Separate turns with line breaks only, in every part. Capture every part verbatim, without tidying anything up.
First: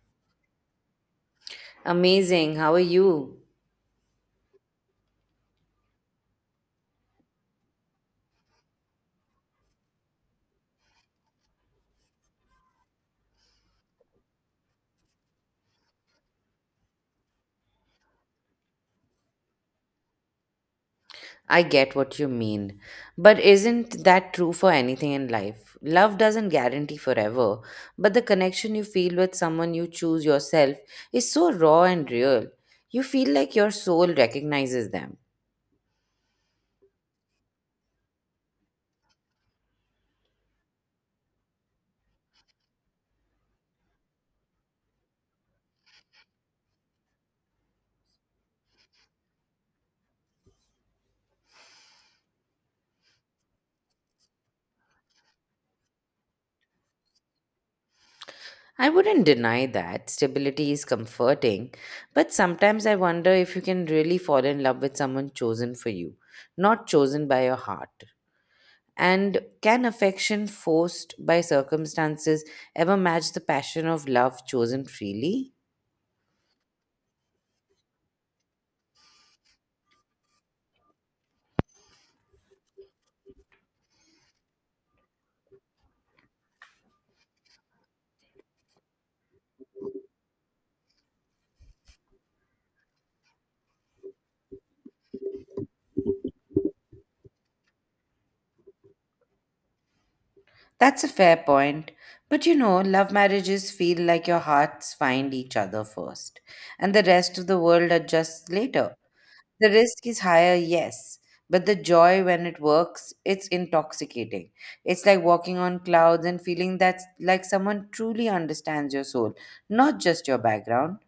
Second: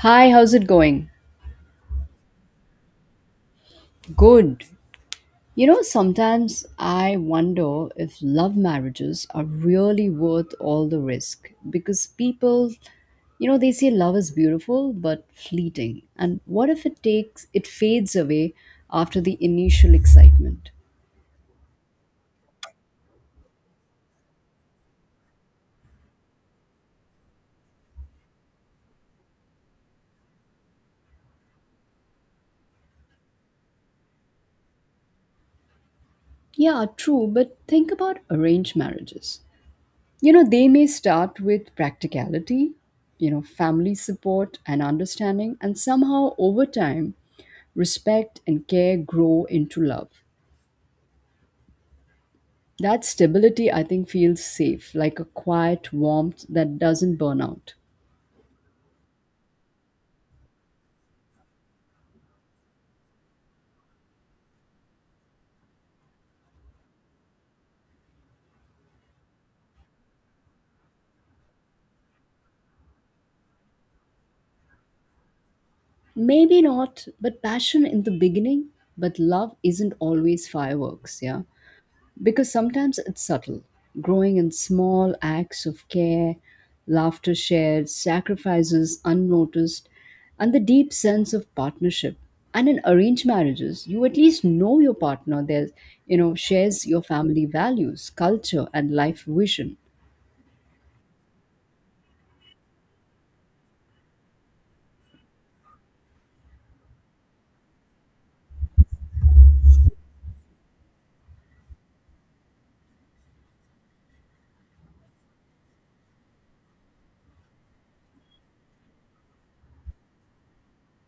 Hi, how's it going?
Amazing. How are you?
Good. You know, sometimes I wonder if love marriages are really worth all the risk because people, you know, they say love is beautiful but fleeting. And what if it takes, it fades away after the initial excitement?
I get what you mean. But isn't that true for anything in life? Love doesn't guarantee forever, but the connection you feel with someone you choose yourself is so raw and real. You feel like your soul recognizes them.
Yeah, true, but think about arranged marriages. You know, they may start with practicality, you know, family support and understanding, and somehow over time, respect and care grow into love. That stability, I think, feels safe, like a quiet warmth that doesn't burn out.
I wouldn't deny that. Stability is comforting, but sometimes I wonder if you can really fall in love with someone chosen for you, not chosen by your heart. And can affection forced by circumstances ever match the passion of love chosen freely?
Maybe not, but passion in the beginning, but love isn't always fireworks, yeah? Because sometimes it's subtle, growing in small acts of care, laughter shared, sacrifices unnoticed, and the deep sense of partnership. And in arranged marriages, you at least know your partner. There's, you know, shares your family values, culture, and life vision.
That's a fair point. But you know, love marriages feel like your hearts find each other first, and the rest of the world adjusts later. The risk is higher, yes, but the joy when it works, it's intoxicating. It's like walking on clouds and feeling that like someone truly understands your soul, not just your background.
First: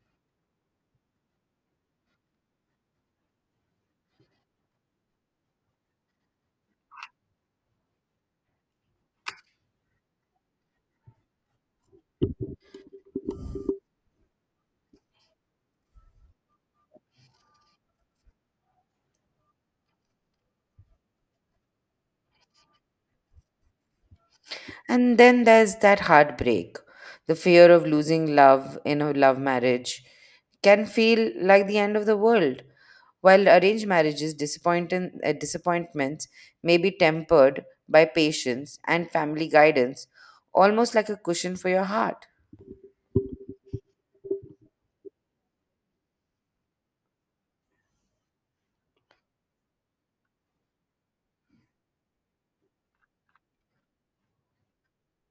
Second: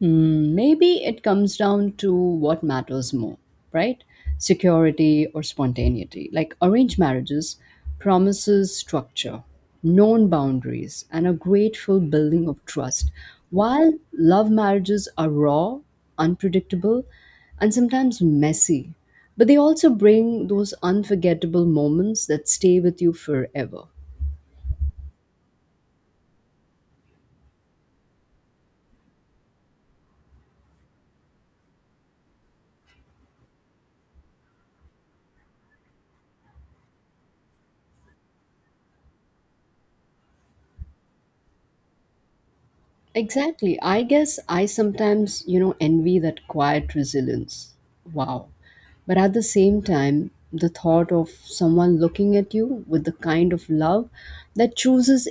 Hmm, maybe it comes down to what matters more, right? Security or spontaneity. Like arranged marriages promises structure, known boundaries, and a grateful building of trust, while love marriages are raw, unpredictable, and sometimes messy. But they also bring those unforgettable moments that stay with you forever.
And then there's that heartbreak. The fear of losing love in a love marriage can feel like the end of the world. While arranged marriages, disappointin- uh, disappointments may be tempered by patience and family guidance, almost like a cushion for your heart.
Exactly. I guess I sometimes, you know, envy that quiet resilience. Wow. But at the same time, the thought of someone looking at you with the kind of love that chooses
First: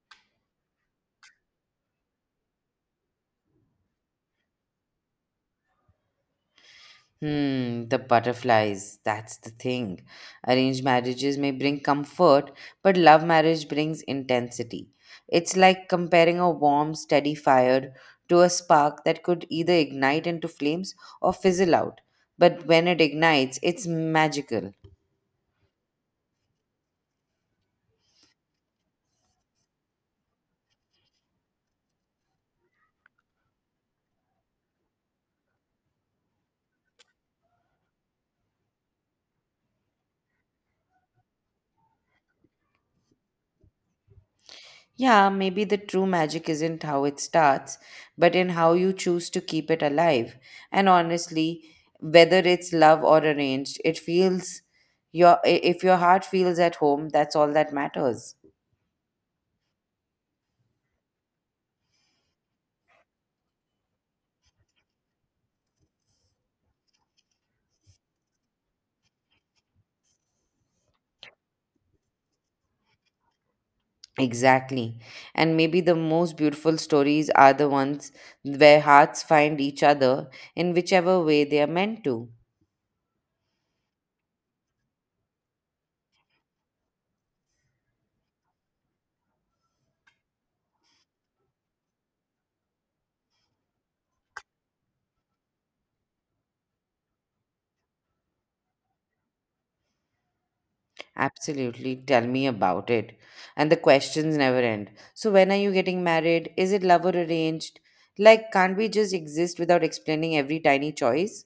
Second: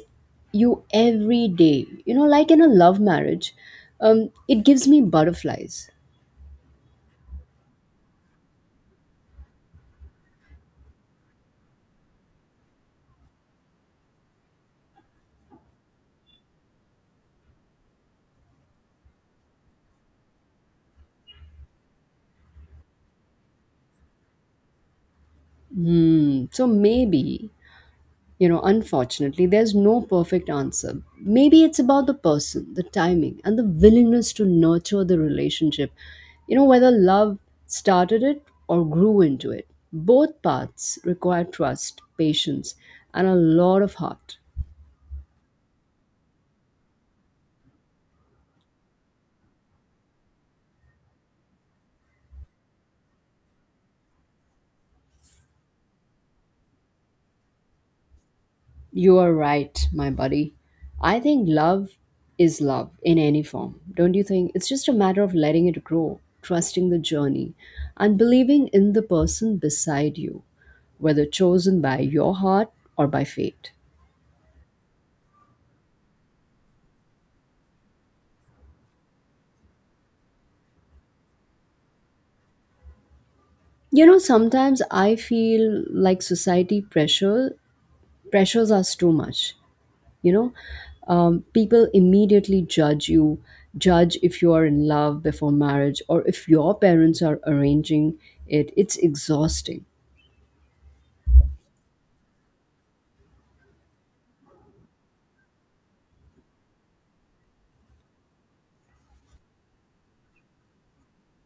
you every day, you know, like in a love marriage, um, it gives me butterflies.
Hmm, the butterflies, that's the thing. Arranged marriages may bring comfort, but love marriage brings intensity. It's like comparing a warm, steady fire to a spark that could either ignite into flames or fizzle out. But when it ignites, it's magical.
Hmm. So maybe, you know, unfortunately, there's no perfect answer. Maybe it's about the person, the timing, and the willingness to nurture the relationship. You know, whether love started it or grew into it. Both paths require trust, patience, and a lot of heart.
Yeah, maybe the true magic isn't how it starts, but in how you choose to keep it alive. And honestly, whether it's love or arranged, it feels your I- if your heart feels at home, that's all that matters.
You are right, my buddy. I think love is love in any form, don't you think? It's just a matter of letting it grow, trusting the journey, and believing in the person beside you, whether chosen by your heart or by fate.
Exactly. And maybe the most beautiful stories are the ones where hearts find each other in whichever way they are meant to.
You know, sometimes I feel like society pressure pressures us too much. You know, um, people immediately judge you judge if you are in love before marriage or if your parents are arranging it. It's exhausting.
Absolutely. Tell me about it. And the questions never end. So, when are you getting married? Is it love or arranged? Like, can't we just exist without explaining every tiny choice?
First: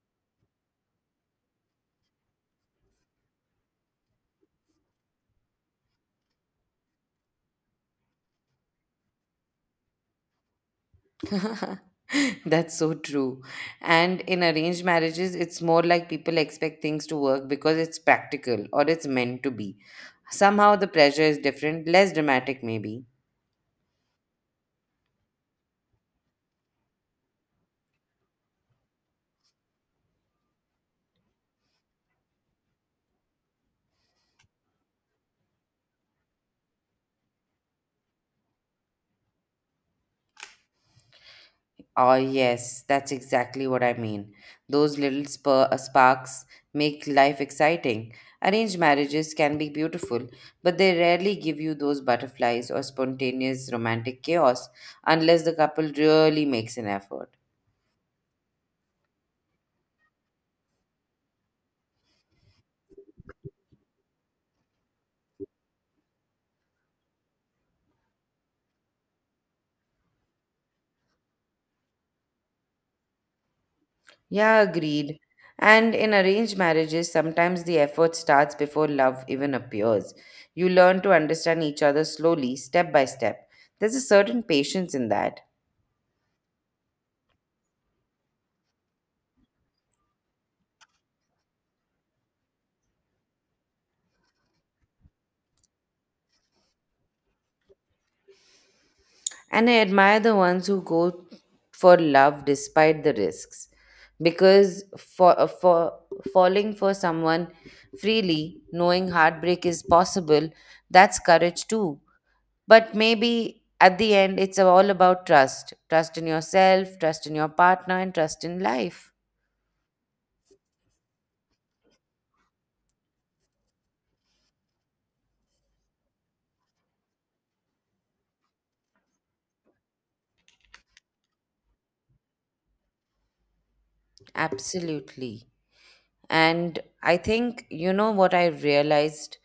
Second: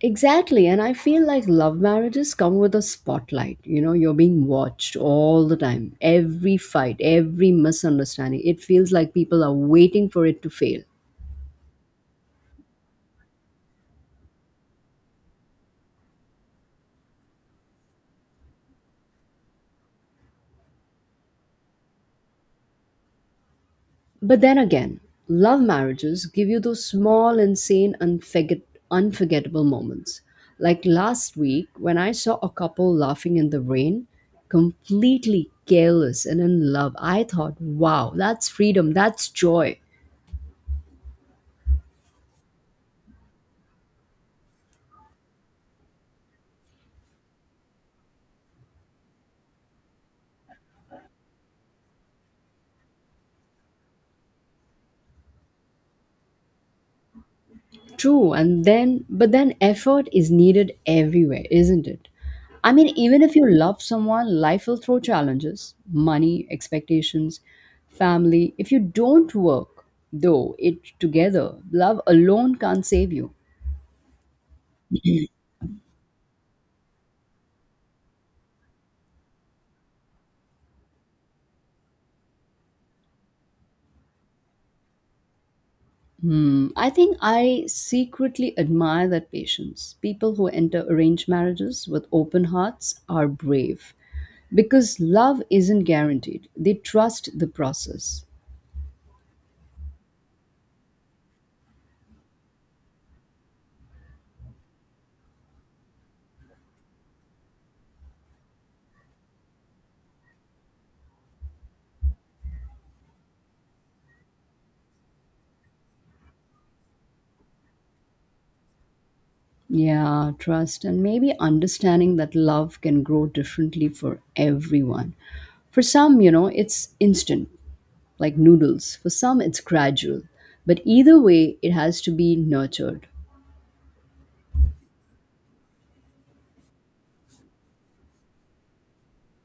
Exactly, and I feel like love marriages come with a spotlight, you know, you're being watched all the time. Every fight, every misunderstanding, it feels like people are waiting for it to fail.
That's so true. And in arranged marriages, it's more like people expect things to work because it's practical or it's meant to be. Somehow the pressure is different, less dramatic, maybe.
But then again, love marriages give you those small, insane, unforget- unforgettable moments. Like last week when I saw a couple laughing in the rain, completely careless and in love. I thought, wow, that's freedom, that's joy.
Oh, yes, that's exactly what I mean. Those little spur- uh, sparks make life exciting. Arranged marriages can be beautiful, but they rarely give you those butterflies or spontaneous romantic chaos unless the couple really makes an effort.
True, and then but then effort is needed everywhere, isn't it? I mean, even if you love someone, life will throw challenges, money, expectations, family. If you don't work, though, it together, love alone can't save you.
Yeah, agreed. And in arranged marriages, sometimes the effort starts before love even appears. You learn to understand each other slowly, step by step. There's a certain patience in that.
Hmm. I think I secretly admire that patience. People who enter arranged marriages with open hearts are brave because love isn't guaranteed. They trust the process.
And I admire the ones who go for love despite the risks. Because for, uh, for falling for someone freely, knowing heartbreak is possible, that's courage too. But maybe at the end, it's all about trust trust in yourself, trust in your partner, and trust in life.
Yeah, trust, and maybe understanding that love can grow differently for everyone. For some, you know, it's instant, like noodles. For some, it's gradual. But either way, it has to be nurtured.
Absolutely. And I think, you know, what I realized,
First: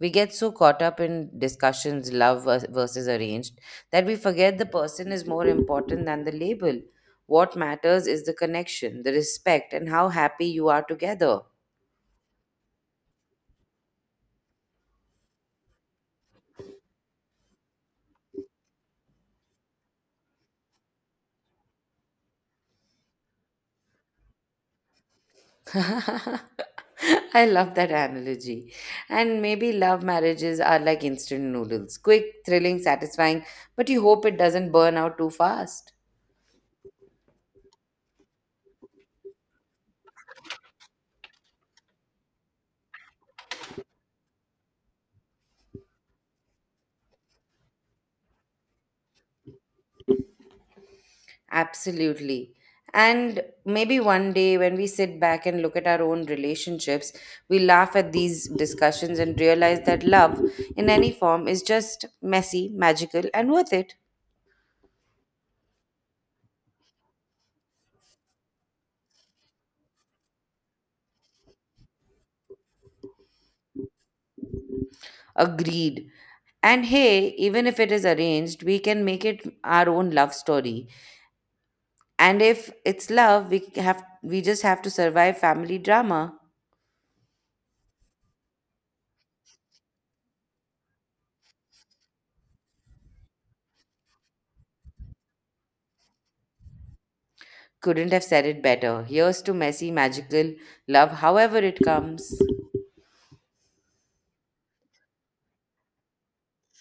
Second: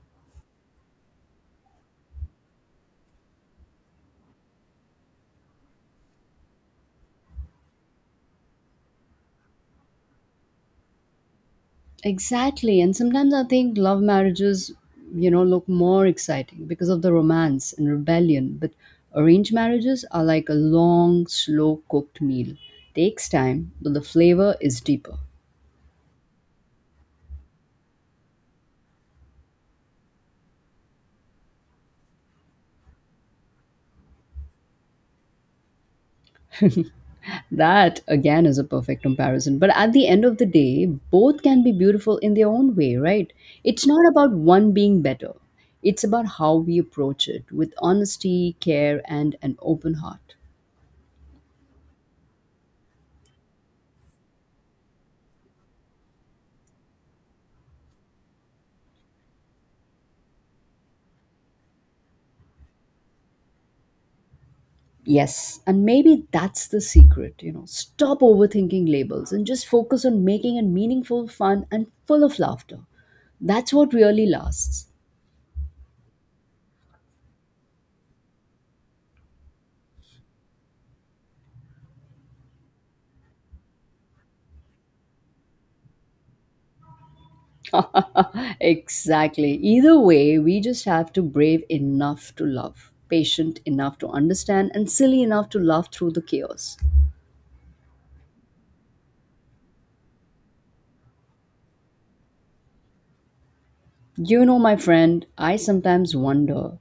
we get so caught up in discussions, love vers- versus arranged, that we forget the person is more important than the label. What matters is the connection, the respect, and how happy you are together.
Exactly. And sometimes I think love marriages, you know, look more exciting because of the romance and rebellion. But arranged marriages are like a long, slow cooked meal. Takes time, but the flavor is deeper.
I love that analogy. And maybe love marriages are like instant noodles quick, thrilling, satisfying, but you hope it doesn't burn out too fast.
That again is a perfect comparison. But at the end of the day, both can be beautiful in their own way, right? It's not about one being better, it's about how we approach it with honesty, care, and an open heart.
Absolutely. And maybe one day when we sit back and look at our own relationships, we laugh at these discussions and realize that love in any form is just messy, magical, and worth it.
Yes, and maybe that's the secret, you know. Stop overthinking labels and just focus on making it meaningful, fun, and full of laughter. That's what really lasts.
Agreed. And hey, even if it is arranged, we can make it our own love story. And if it's love, we have we just have to survive family drama.
Exactly. Either way, we just have to brave enough to love, patient enough to understand, and silly enough to laugh through the chaos.
Couldn't have said it better. Here's to messy, magical love, however it comes.
You know, my friend, I sometimes wonder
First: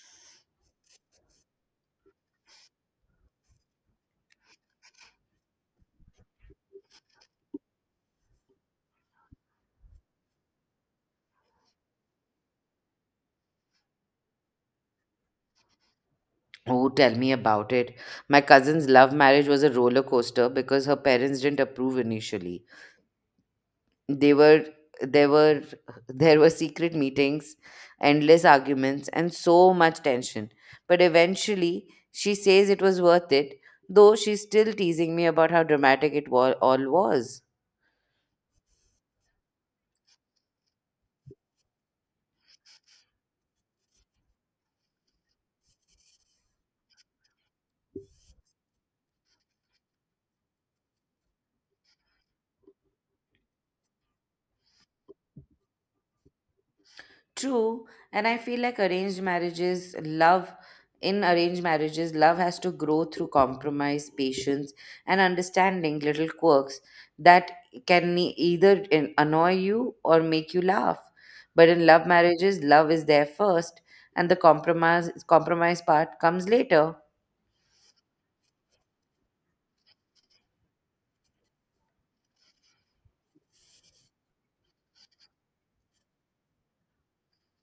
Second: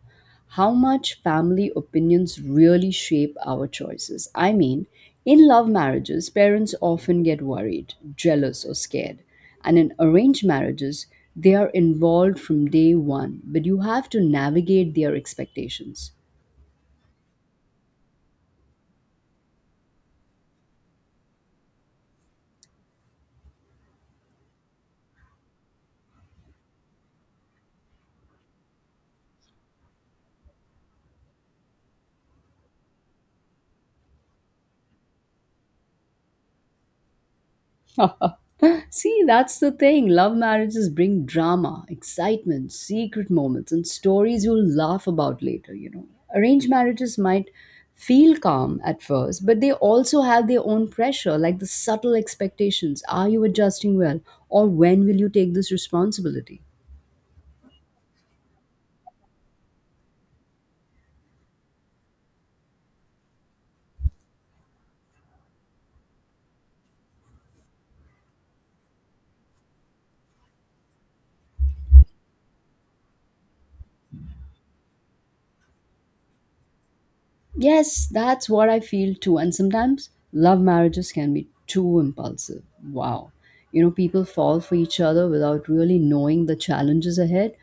how much family opinions really shape our choices. I mean, in love marriages, parents often get worried, jealous, or scared. And in arranged marriages, they are involved from day one, but you have to navigate their expectations.
Oh, tell me about it. My cousin's love marriage was a roller coaster because her parents didn't approve initially. They were there were there were secret meetings, endless arguments, and so much tension. But eventually, she says it was worth it, though she's still teasing me about how dramatic it wa- all was.
See, that's the thing. Love marriages bring drama, excitement, secret moments, and stories you'll laugh about later, you know. Arranged marriages might feel calm at first, but they also have their own pressure, like the subtle expectations. Are you adjusting well? Or when will you take this responsibility?
True, and I feel like arranged marriages, love in arranged marriages, love has to grow through compromise, patience, and understanding little quirks that can e- either in- annoy you or make you laugh. But in love marriages, love is there first, and the compromise compromise part comes later.
Yes, that's what I feel too. And sometimes love marriages can be too impulsive. Wow. You know, people fall for each other without really knowing the challenges ahead,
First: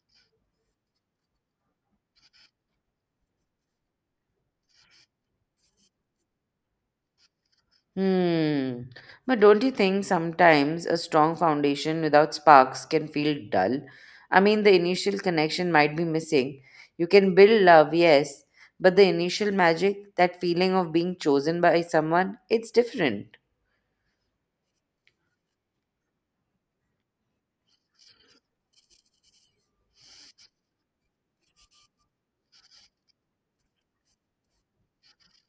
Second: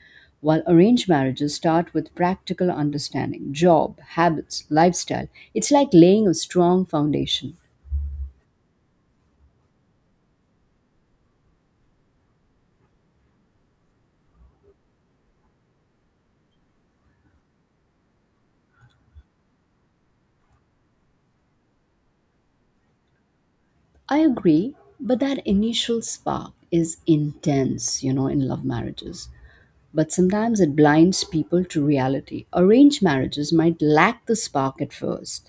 while arranged marriages start with practical understanding, job, habits, lifestyle. It's like laying a strong foundation.
Hmm. But don't you think sometimes a strong foundation without sparks can feel dull? I mean, the initial connection might be missing. You can build love, yes, but the initial magic, that feeling of being chosen by someone, it's different.
I agree, but that initial spark is intense, you know, in love marriages, but sometimes it blinds people to reality. Arranged marriages might lack the spark at first,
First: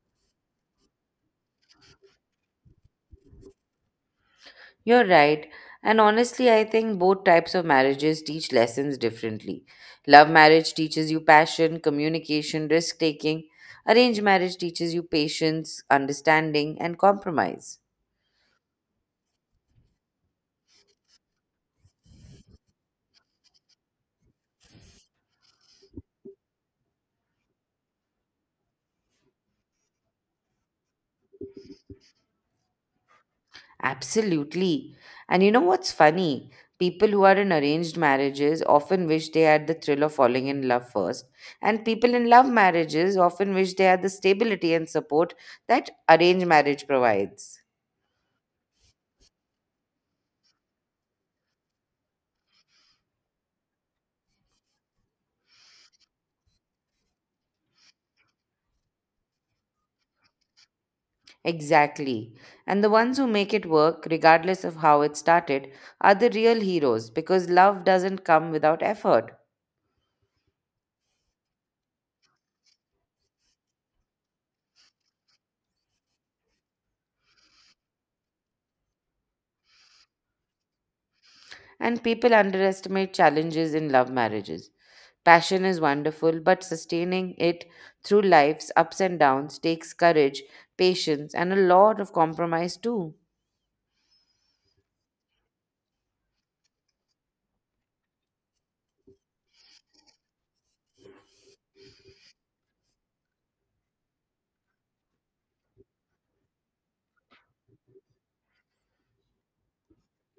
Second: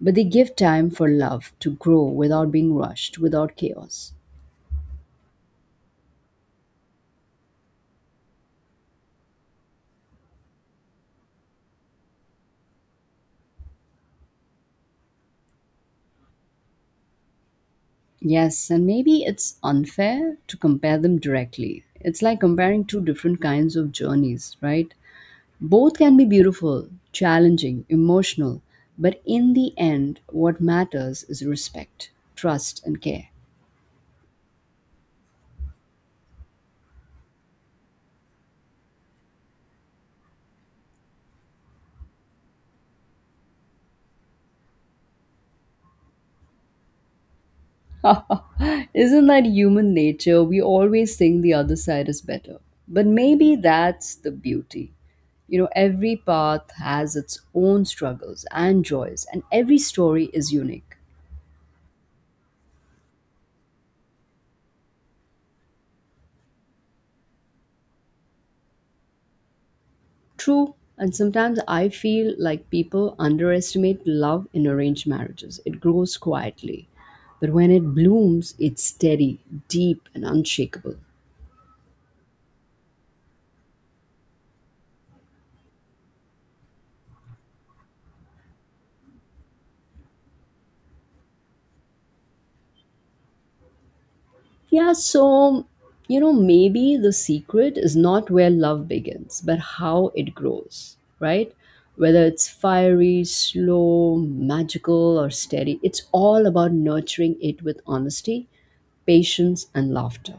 but they give time for love to grow without being rushed, without chaos.
You're right. And honestly, I think both types of marriages teach lessons differently. Love marriage teaches you passion, communication, risk taking. Arranged marriage teaches you patience, understanding, and compromise.
Yes, and maybe it's unfair to compare them directly. It's like comparing two different kinds of journeys, right? Both can be beautiful, challenging, emotional, but in the end, what matters is respect, trust, and care.
Absolutely. And you know what's funny? People who are in arranged marriages often wish they had the thrill of falling in love first. And people in love marriages often wish they had the stability and support that arranged marriage provides.
Isn't that human nature? We always think the other side is better. But maybe that's the beauty. You know, every path has its own struggles and joys, and every story is unique.
Exactly. And the ones who make it work, regardless of how it started, are the real heroes because love doesn't come without effort.
True, and sometimes I feel like people underestimate love in arranged marriages. It grows quietly, but when it blooms, it's steady, deep, and unshakable.
And people underestimate challenges in love marriages. Passion is wonderful, but sustaining it through life's ups and downs takes courage, patience, and a lot of compromise, too.
Yeah, so, you know, maybe the secret is not where love begins, but how it grows, right? Whether it's fiery, slow, magical, or steady, it's all about nurturing it with honesty, patience, and laughter.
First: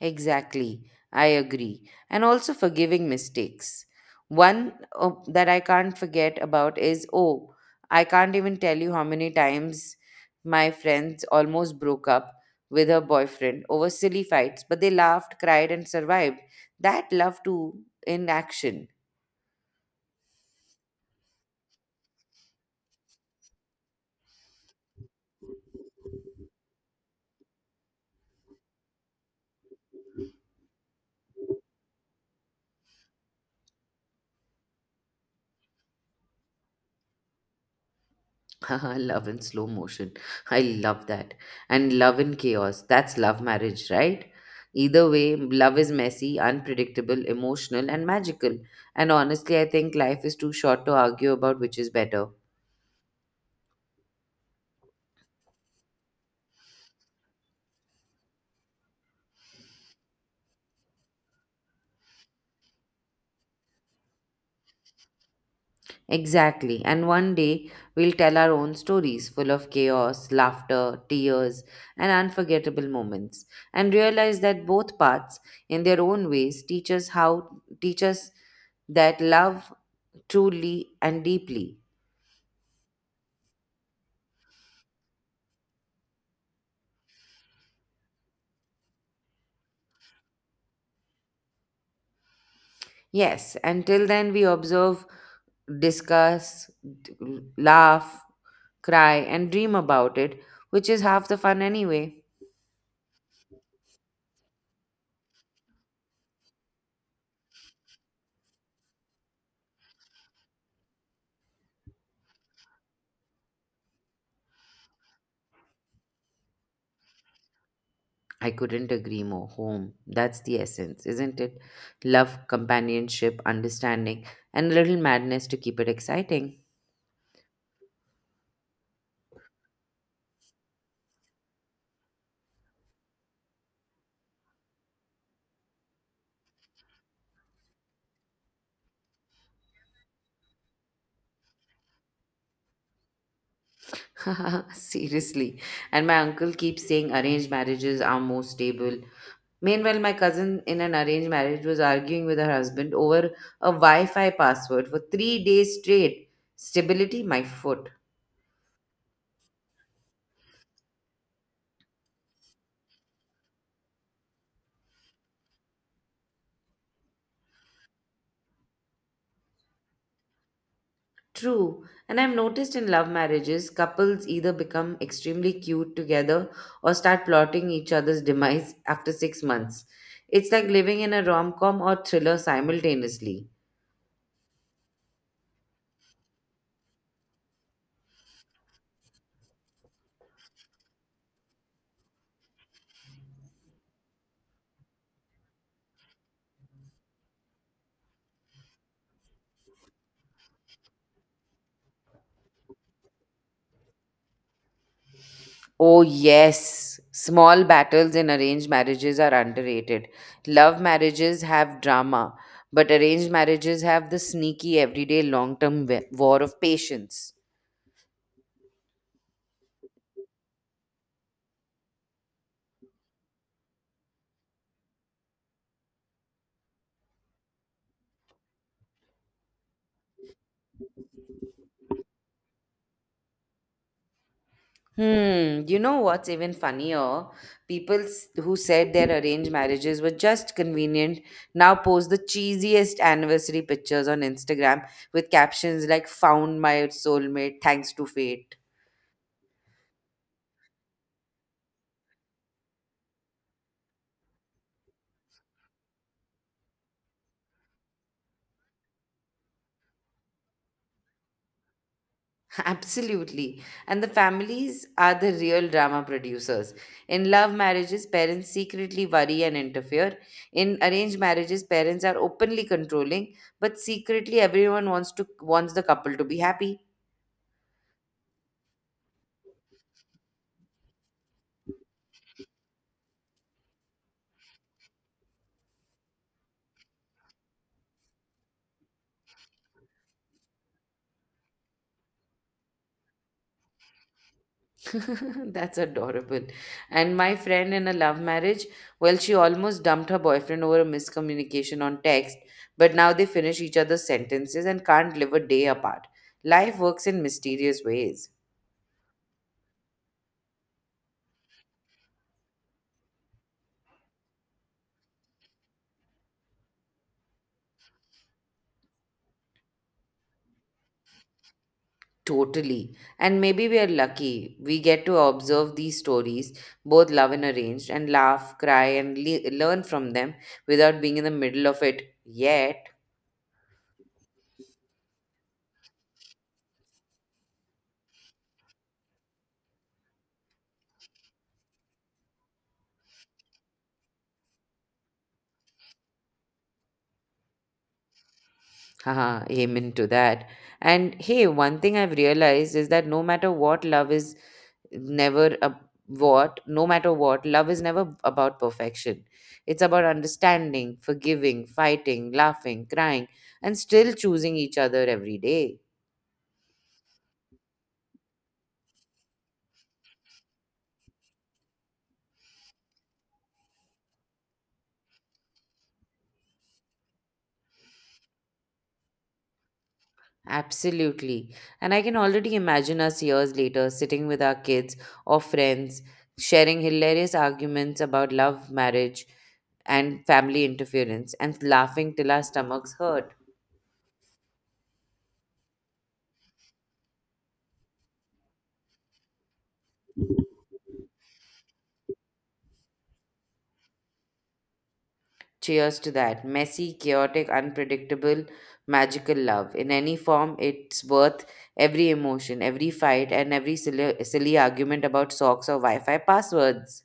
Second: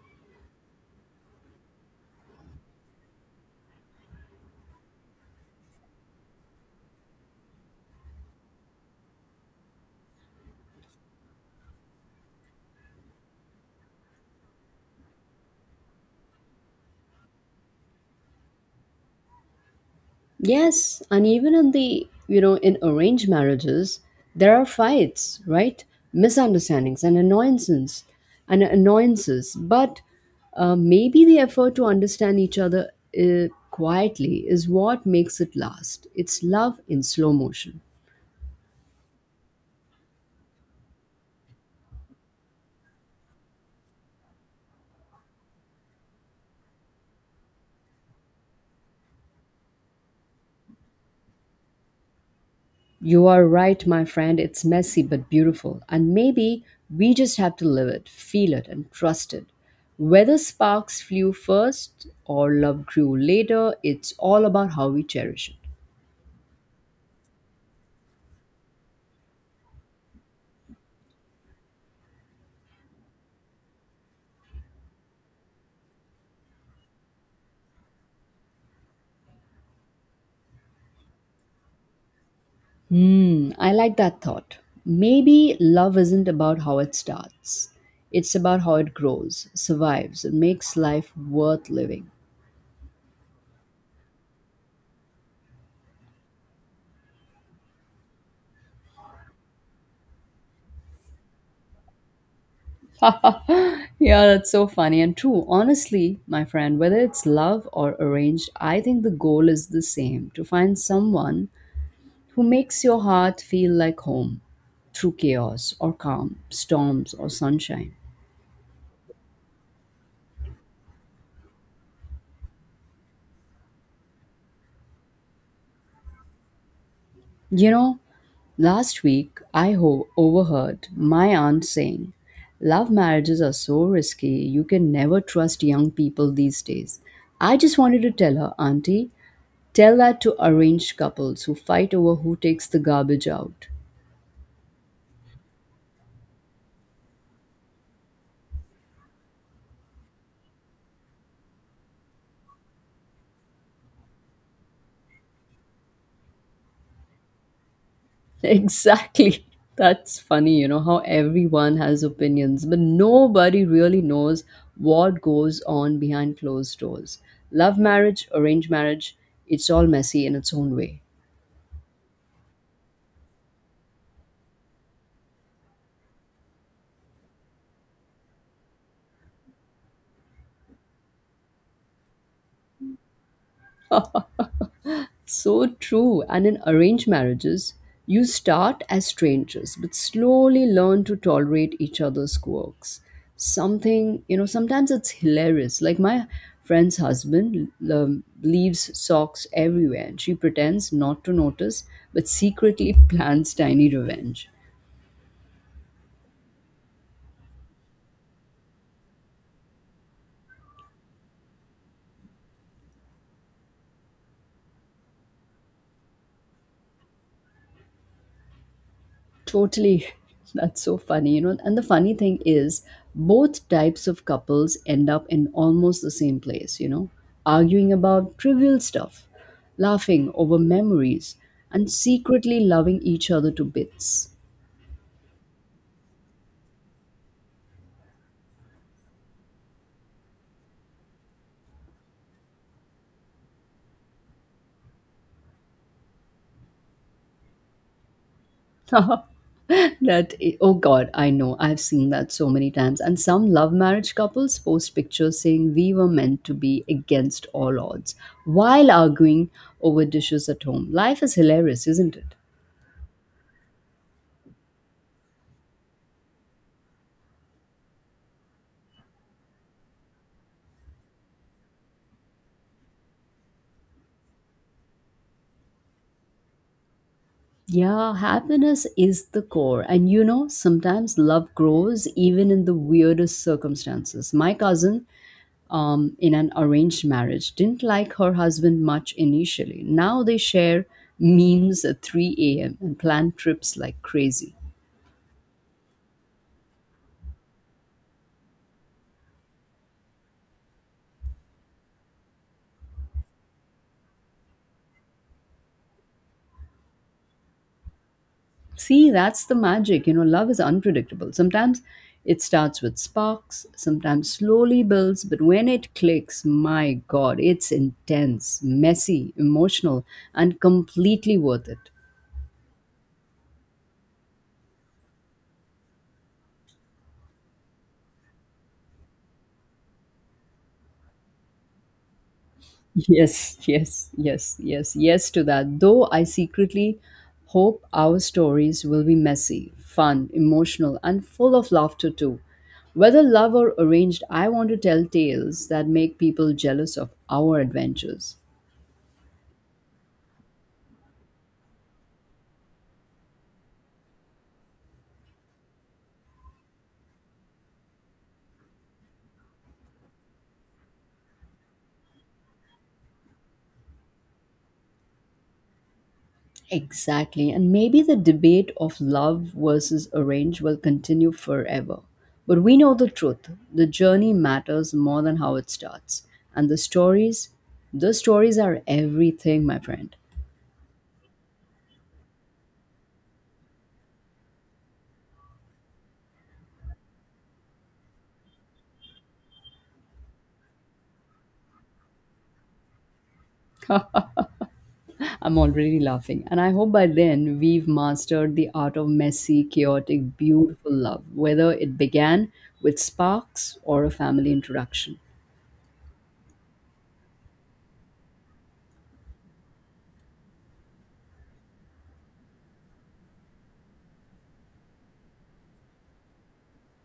Exactly, I agree. And also forgiving mistakes. One uh, that I can't forget about is oh, I can't even tell you how many times my friends almost broke up with her boyfriend over silly fights, but they laughed, cried, and survived. That love too in action.
Yes, and even in the, you know, in arranged marriages, there are fights, right? Misunderstandings and annoyances and annoyances. But uh, maybe the effort to understand each other uh, quietly is what makes it last. It's love in slow motion.
Love in slow motion. I love that. And love in chaos. That's love marriage, right? Either way, love is messy, unpredictable, emotional, and magical. And honestly, I think life is too short to argue about which is better.
You are right, my friend. It's messy but beautiful. And maybe we just have to live it, feel it, and trust it. Whether sparks flew first or love grew later, it's all about how we cherish it.
Exactly. And one day, we'll tell our own stories full of chaos, laughter, tears, and unforgettable moments, and realize that both paths, in their own ways, teach us how, teach us that love truly and deeply.
Hmm, I like that thought. Maybe love isn't about how it starts, it's about how it grows, survives, and makes life worth living.
Yes, until then we observe, discuss, d- laugh, cry, and dream about it, which is half the fun anyway.
Yeah, that's so funny and true. Honestly, my friend, whether it's love or arranged, I think the goal is the same, to find someone who makes your heart feel like home through chaos or calm, storms or sunshine.
I couldn't agree more. Home, that's the essence, isn't it? Love, companionship, understanding, and a little madness to keep it exciting.
You know, last week I ho- overheard my aunt saying, "Love marriages are so risky, you can never trust young people these days." I just wanted to tell her, "Auntie, tell that to arranged couples who fight over who takes the garbage out."
Seriously. And my uncle keeps saying arranged marriages are more stable. Meanwhile, my cousin in an arranged marriage was arguing with her husband over a Wi Fi password for three days straight. Stability, my foot.
Exactly. That's funny, you know, how everyone has opinions, but nobody really knows what goes on behind closed doors. Love marriage, arranged marriage, it's all messy in its own way.
True, and I've noticed in love marriages, couples either become extremely cute together or start plotting each other's demise after six months. It's like living in a rom com or thriller simultaneously.
So true. And in arranged marriages, you start as strangers, but slowly learn to tolerate each other's quirks. Something, you know, sometimes it's hilarious. Like my friend's husband um, leaves socks everywhere, and she pretends not to notice, but secretly plans tiny revenge.
Oh, yes. Small battles in arranged marriages are underrated. Love marriages have drama, but arranged marriages have the sneaky, everyday, long term war of patience.
Totally. That's so funny, you know. And the funny thing is, both types of couples end up in almost the same place, you know, arguing about trivial stuff, laughing over memories, and secretly loving each other to bits.
Hmm, you know what's even funnier? People s- who said their arranged marriages were just convenient now post the cheesiest anniversary pictures on Instagram with captions like, "Found my soulmate, thanks to fate."
that i- oh God, I know, I've seen that so many times. And some love marriage couples post pictures saying, "We were meant to be against all odds," while arguing over dishes at home. Life is hilarious, isn't it?
Absolutely. And the families are the real drama producers. In love marriages, parents secretly worry and interfere. In arranged marriages, parents are openly controlling, but secretly everyone wants to wants the couple to be happy.
Yeah, happiness is the core. And you know, sometimes love grows even in the weirdest circumstances. My cousin, um, in an arranged marriage, didn't like her husband much initially. Now they share memes at three a m and plan trips like crazy.
That's adorable. And my friend in a love marriage, well, she almost dumped her boyfriend over a miscommunication on text, but now they finish each other's sentences and can't live a day apart. Life works in mysterious ways.
See, that's the magic. You know, love is unpredictable. Sometimes it starts with sparks, sometimes slowly builds, but when it clicks, my God, it's intense, messy, emotional, and completely worth it.
Totally. And maybe we are lucky. We get to observe these stories, both love and arranged, and laugh, cry, and le- learn from them without being in the middle of it yet.
Yes, yes, yes, yes, yes to that. Though I secretly hope our stories will be messy, fun, emotional, and full of laughter too. Whether love or arranged, I want to tell tales that make people jealous of our adventures.
Haha, amen to that. And hey, one thing I've realized is that no matter what, love is never a what, no matter what, love is never about perfection. It's about understanding, forgiving, fighting, laughing, crying, and still choosing each other every day.
Exactly. And maybe the debate of love versus arrange will continue forever. But we know the truth. The journey matters more than how it starts. And the stories, the stories are everything, my friend.
Absolutely. And I can already imagine us years later sitting with our kids or friends, sharing hilarious arguments about love, marriage, and family interference, and laughing till our stomachs hurt.
I'm already laughing. And I hope by then we've mastered the art of messy, chaotic, beautiful love, whether it began with sparks or a family introduction.
Cheers to that. Messy, chaotic, unpredictable, magical love. In any form, it's worth every emotion, every fight, and every silly, silly argument about socks or Wi Fi passwords.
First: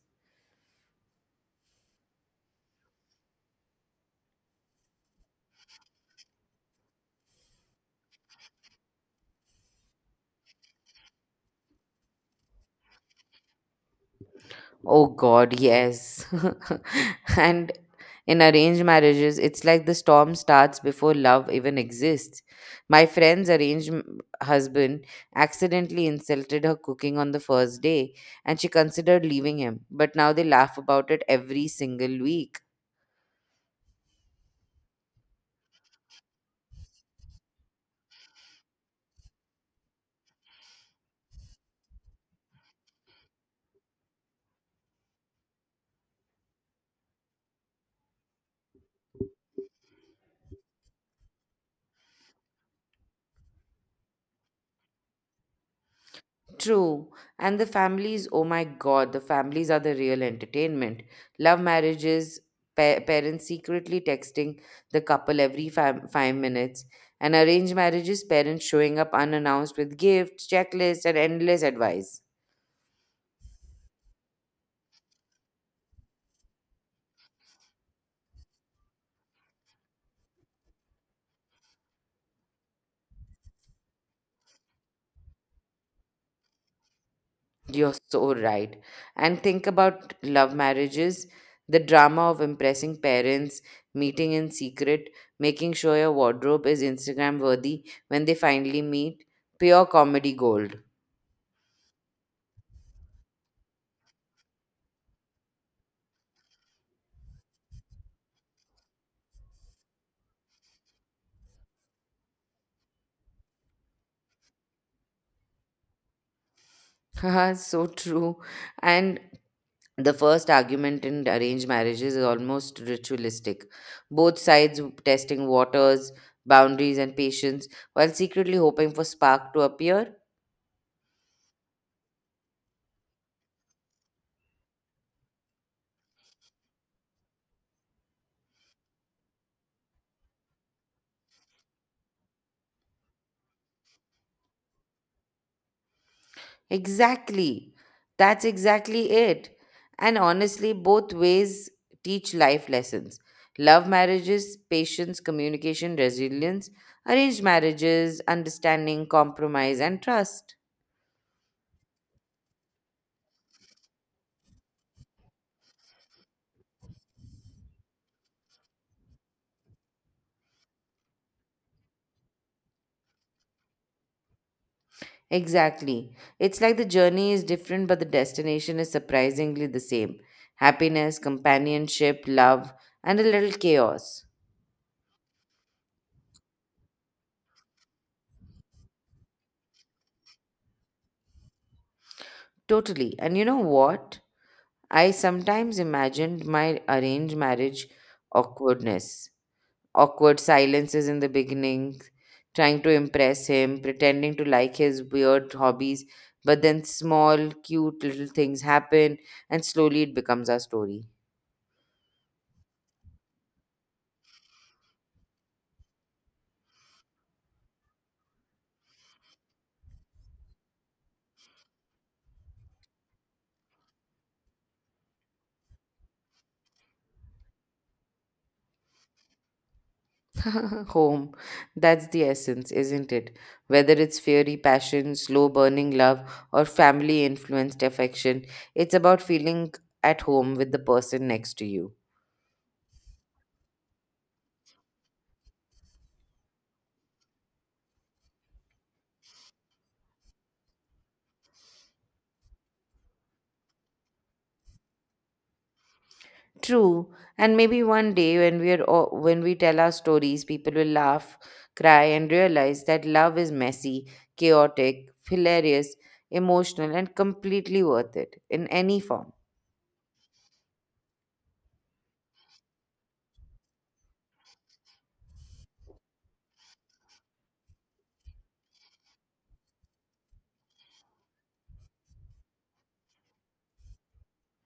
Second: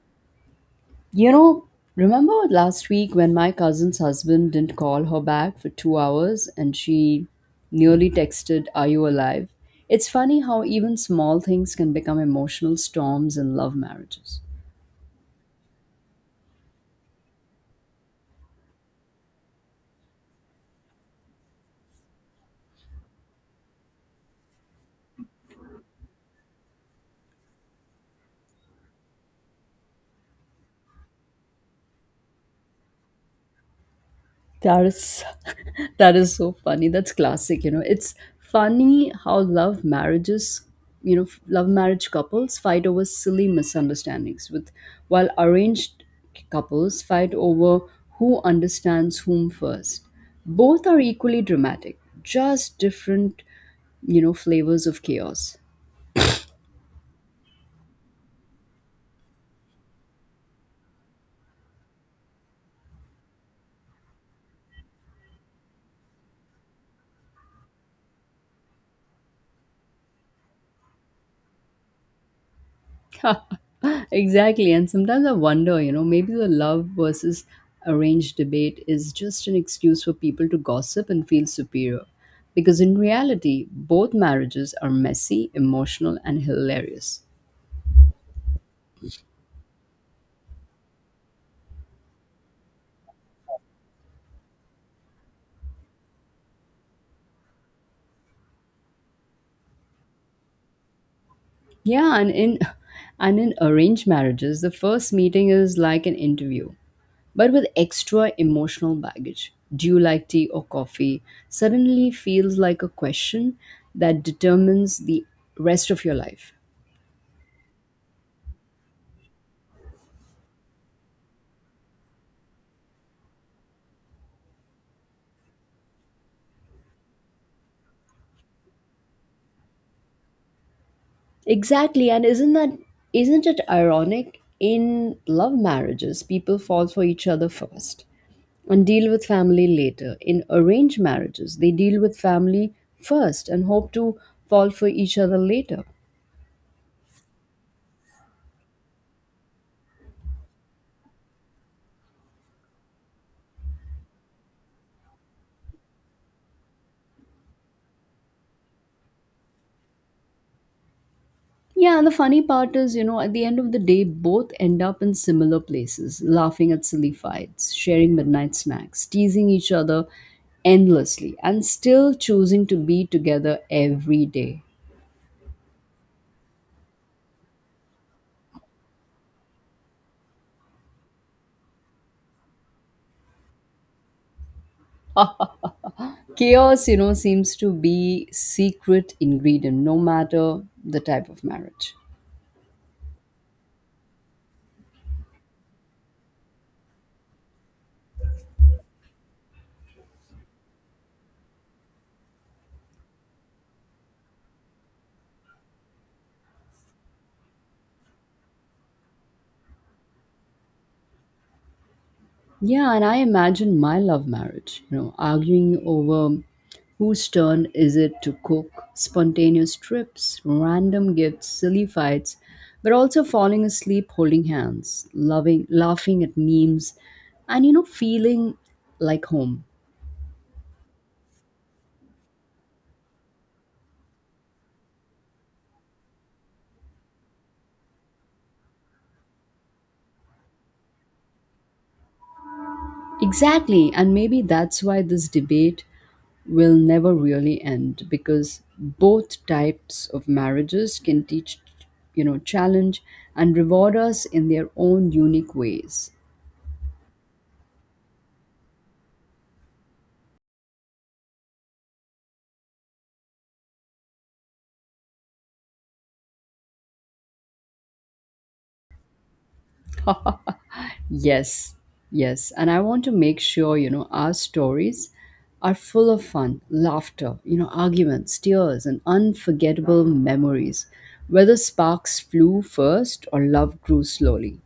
You know, remember last week when my cousin's husband didn't call her back for two hours and she nearly texted, "Are you alive?" It's funny how even small things can become emotional storms in love marriages.
Oh God, yes. And in arranged marriages, it's like the storm starts before love even exists. My friend's arranged m- husband accidentally insulted her cooking on the first day, and she considered leaving him. But now they laugh about it every single week.
That is That is so funny. That's classic, you know. It's funny how love marriages, you know, love marriage couples fight over silly misunderstandings with while arranged couples fight over who understands whom first. Both are equally dramatic, just different, you know, flavors of chaos.
True. And the families, oh my God, the families are the real entertainment. Love marriages, pa- parents secretly texting the couple every five, five minutes, and arranged marriages, parents showing up unannounced with gifts, checklists, and endless advice.
Exactly. And sometimes I wonder, you know, maybe the love versus arranged debate is just an excuse for people to gossip and feel superior. Because in reality, both marriages are messy, emotional, and hilarious.
You're so right. And think about love marriages, the drama of impressing parents, meeting in secret, making sure your wardrobe is Instagram worthy when they finally meet. Pure comedy gold.
Yeah, and in and in arranged marriages, the first meeting is like an interview, but with extra emotional baggage. Do you like tea or coffee? Suddenly feels like a question that determines the rest of your life.
Haha, so true. And the first argument in arranged marriages is almost ritualistic. Both sides testing waters, boundaries, and patience while secretly hoping for spark to appear.
Exactly, and isn't that isn't it ironic? In love marriages, people fall for each other first and deal with family later. In arranged marriages, they deal with family first and hope to fall for each other later.
Exactly. That's exactly it. And honestly, both ways teach life lessons. Love marriages, patience, communication, resilience. Arranged marriages, understanding, compromise, and trust.
Yeah, and the funny part is, you know, at the end of the day, both end up in similar places, laughing at silly fights, sharing midnight snacks, teasing each other endlessly, and still choosing to be together every day.
Exactly. It's like the journey is different, but the destination is surprisingly the same happiness, companionship, love, and a little chaos.
Chaos, you know, seems to be secret ingredient no matter the type of marriage.
Totally. And you know what? I sometimes imagined my arranged marriage awkwardness, awkward silences in the beginning, trying to impress him, pretending to like his weird hobbies, but then small, cute little things happen, and slowly it becomes our story.
Yeah, and I imagine my love marriage, you know, arguing over whose turn is it to cook, spontaneous trips, random gifts, silly fights, but also falling asleep holding hands, loving, laughing at memes, and, you know, feeling like home.
Home. That's the essence, isn't it? Whether it's fiery passion, slow burning love, or family influenced affection, it's about feeling at home with the person next to you.
Exactly, and maybe that's why this debate will never really end, because both types of marriages can teach, you know, challenge and reward us in their own unique ways.
True, and maybe one day when we are all, when we tell our stories, people will laugh, cry, and realize that love is messy, chaotic, hilarious, emotional, and completely worth it in any form.
Yes, yes, and I want to make sure, you know, our stories are full of fun, laughter, you know, arguments, tears, and unforgettable memories, whether sparks flew first or love grew slowly.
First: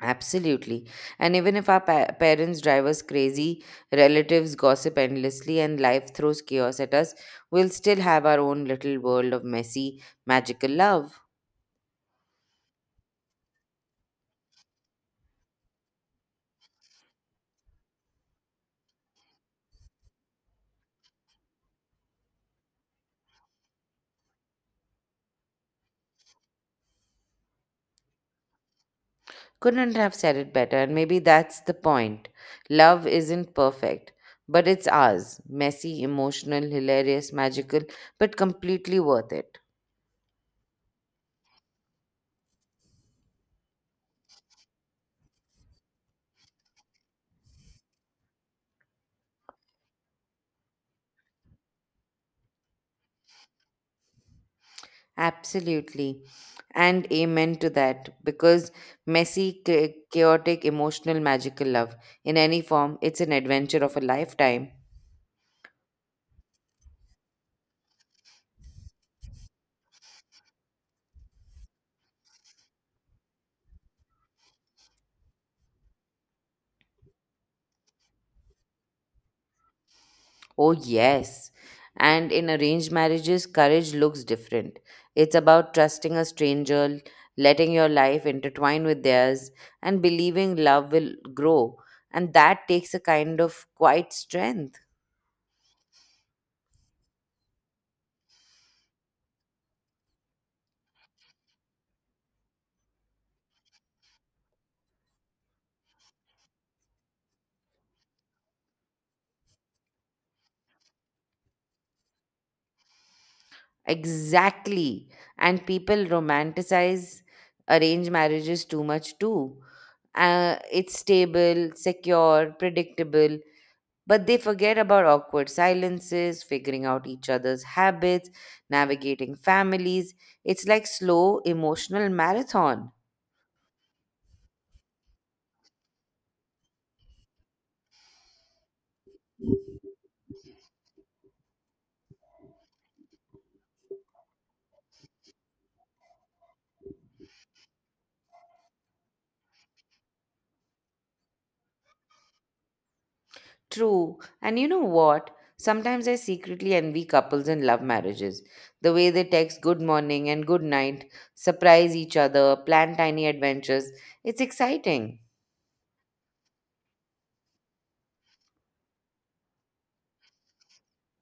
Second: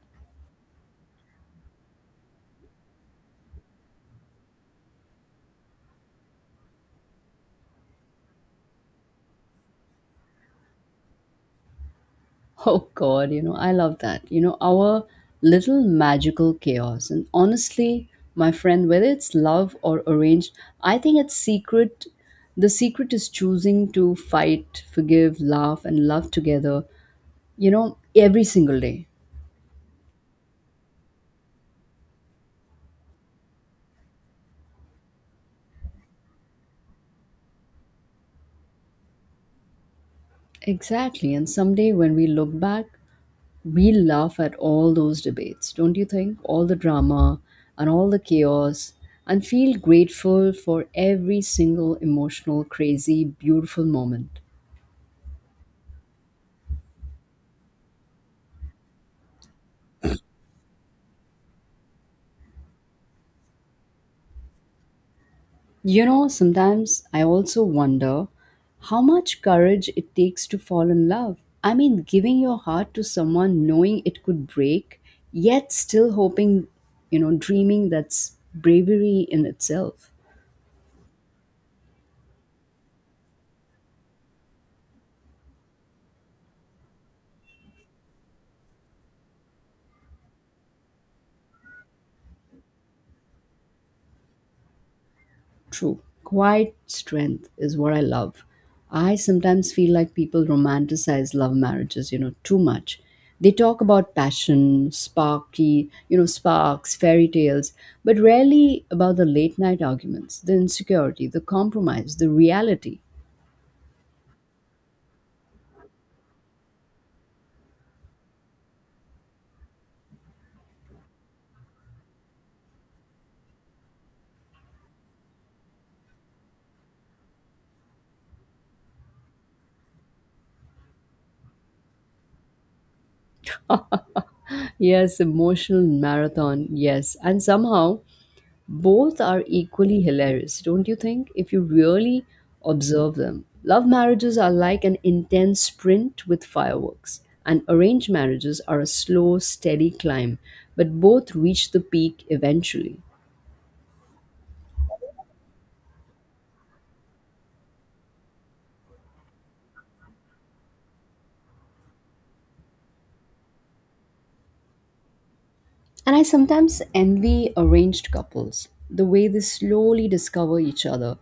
Absolutely. And even if our pa- parents drive us crazy, relatives gossip endlessly, and life throws chaos at us, we'll still have our own little world of messy, magical love.
Oh God, you know, I love that. You know, our little magical chaos. And honestly, my friend, whether it's love or arranged, I think it's secret. The secret is choosing to fight, forgive, laugh, and love together, you know, every single day.
Couldn't have said it better, and maybe that's the point. Love isn't perfect, but it's ours messy, emotional, hilarious, magical, but completely worth it.
Exactly. And someday when we look back, we laugh at all those debates, don't you think? All the drama and all the chaos, and feel grateful for every single emotional, crazy, beautiful moment.
Absolutely. And amen to that. Because messy, cha- chaotic, emotional, magical love in any form, it's an adventure of a lifetime.
You know, sometimes I also wonder how much courage it takes to fall in love. I mean, giving your heart to someone knowing it could break, yet still hoping, you know, dreaming, that's bravery in itself.
Oh, yes. And in arranged marriages, courage looks different. It's about trusting a stranger, letting your life intertwine with theirs, and believing love will grow. And that takes a kind of quiet strength.
True. Quiet strength is what I love. I sometimes feel like people romanticize love marriages, you know, too much. They talk about passion, sparky, you know, sparks, fairy tales, but rarely about the late night arguments, the insecurity, the compromise, the reality.
Exactly. And people romanticize arranged marriages too much too. Uh, it's stable, secure, predictable, but they forget about awkward silences, figuring out each other's habits, navigating families. It's like slow emotional marathon.
Yes, emotional marathon, yes. And somehow both are equally hilarious, don't you think? If you really observe them, love marriages are like an intense sprint with fireworks, and arranged marriages are a slow, steady climb, but both reach the peak eventually.
True. And you know what? Sometimes I secretly envy couples in love marriages. The way they text good morning and good night, surprise each other, plan tiny adventures. It's exciting.
And I sometimes envy arranged couples, the way they slowly discover each other,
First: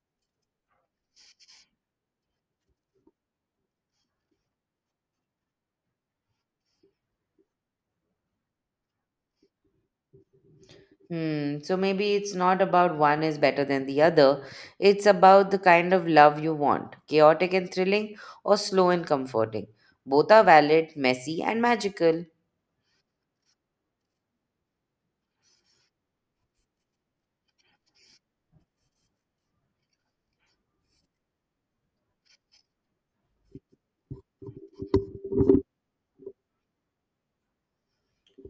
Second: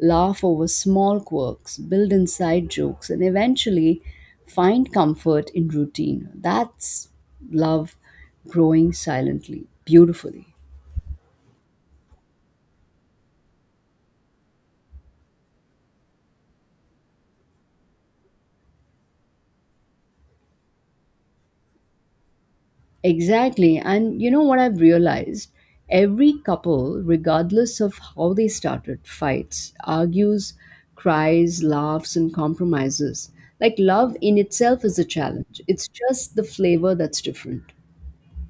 laugh over small quirks, build inside jokes, and eventually find comfort in routine. That's love growing silently, beautifully.
Hmm. So maybe it's not about one is better than the other. It's about the kind of love you want chaotic and thrilling, or slow and comforting. Both are valid, messy, and magical.
Exactly. And you know what I've realized? Every couple, regardless of how they started, fights, argues, cries, laughs, and compromises. Like love in itself is a challenge. It's just the flavor that's different.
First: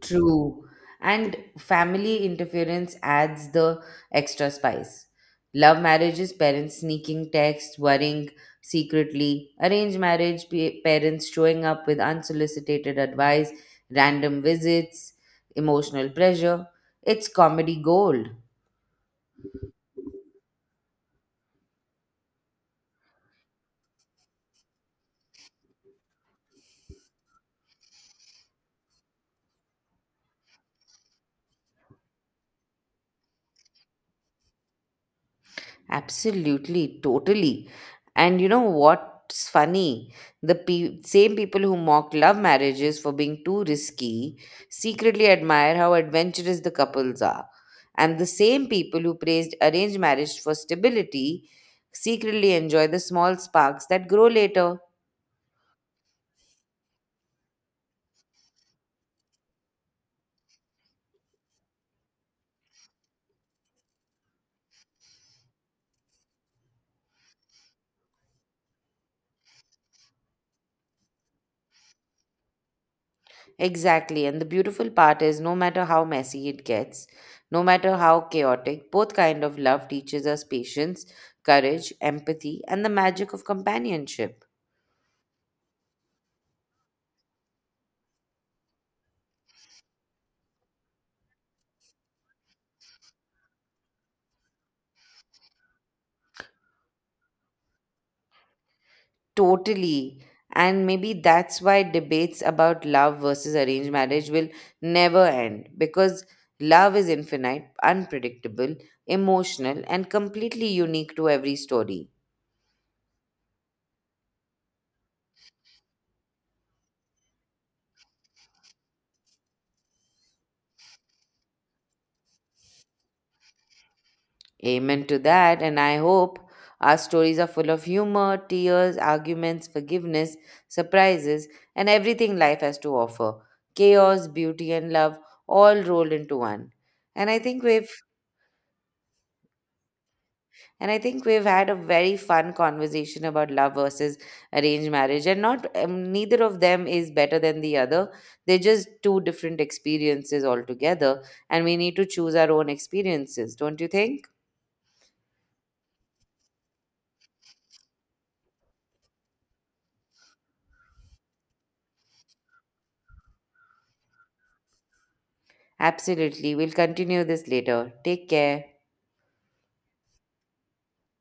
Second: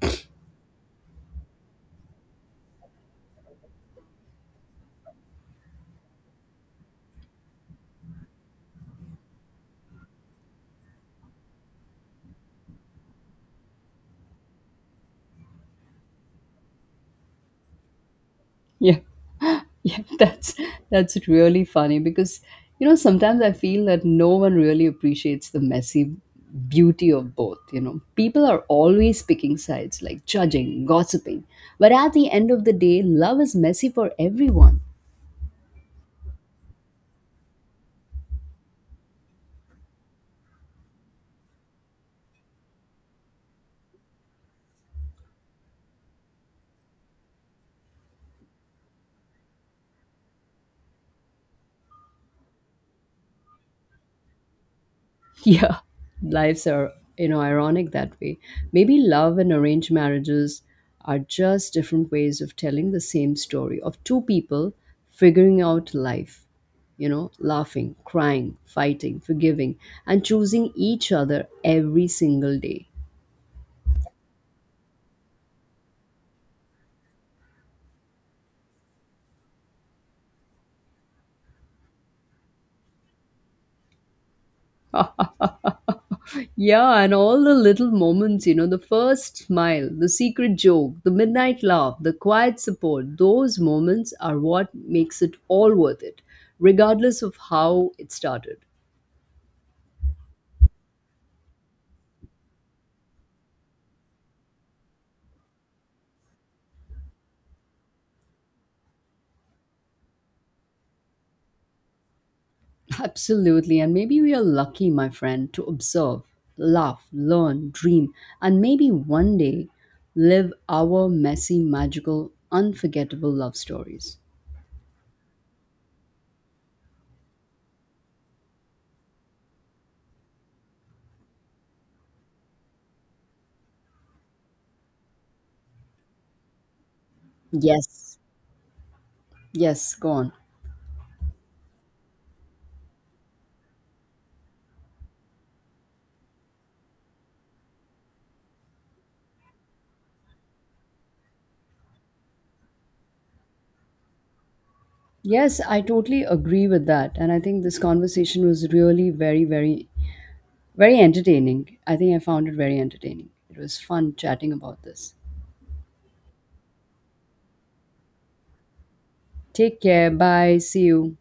True. And family interference adds the extra spice. Love marriages, parents sneaking texts, worrying secretly. Arranged marriage, pa- parents showing up with unsolicited advice, random visits, emotional pressure. It's comedy gold.
Yeah. Yeah, that's that's really funny because, you know, sometimes I feel that no one really appreciates the messy beauty of both, you know. People are always picking sides, like judging, gossiping. But at the end of the day, love is messy for everyone.
Absolutely, totally. And you know what's funny? The pe- same people who mock love marriages for being too risky secretly admire how adventurous the couples are. And the same people who praised arranged marriage for stability secretly enjoy the small sparks that grow later.
Yeah, lives are, you know, ironic that way. Maybe love and arranged marriages are just different ways of telling the same story of two people figuring out life, you know, laughing, crying, fighting, forgiving, and choosing each other every single day.
Exactly. And the beautiful part is no matter how messy it gets, no matter how chaotic, both kind of love teaches us patience, courage, empathy, and the magic of companionship.
Yeah, and all the little moments, you know, the first smile, the secret joke, the midnight laugh, the quiet support, those moments are what makes it all worth it, regardless of how it started.
Totally. And maybe that's why debates about love versus arranged marriage will never end because love is infinite, unpredictable, emotional, and completely unique to every story.
Absolutely. And maybe we are lucky, my friend, to observe, laugh, learn, dream, and maybe one day live our messy, magical, unforgettable love stories.
Amen to that, and I hope our stories are full of humor, tears, arguments, forgiveness, surprises, and everything life has to offer. Chaos, beauty, and love all rolled into one. And I think we've
Yes. Yes, go on.
and I think we've had a very fun conversation about love versus arranged marriage, and not um, neither of them is better than the other. They're just two different experiences altogether, and we need to choose our own experiences, don't you think?
Yes, I totally agree with that. And I think this conversation was really very, very, very entertaining. I think I found it very entertaining. It was fun chatting about this.
Absolutely. We'll continue this later. Take care.
Take care. Bye. See you.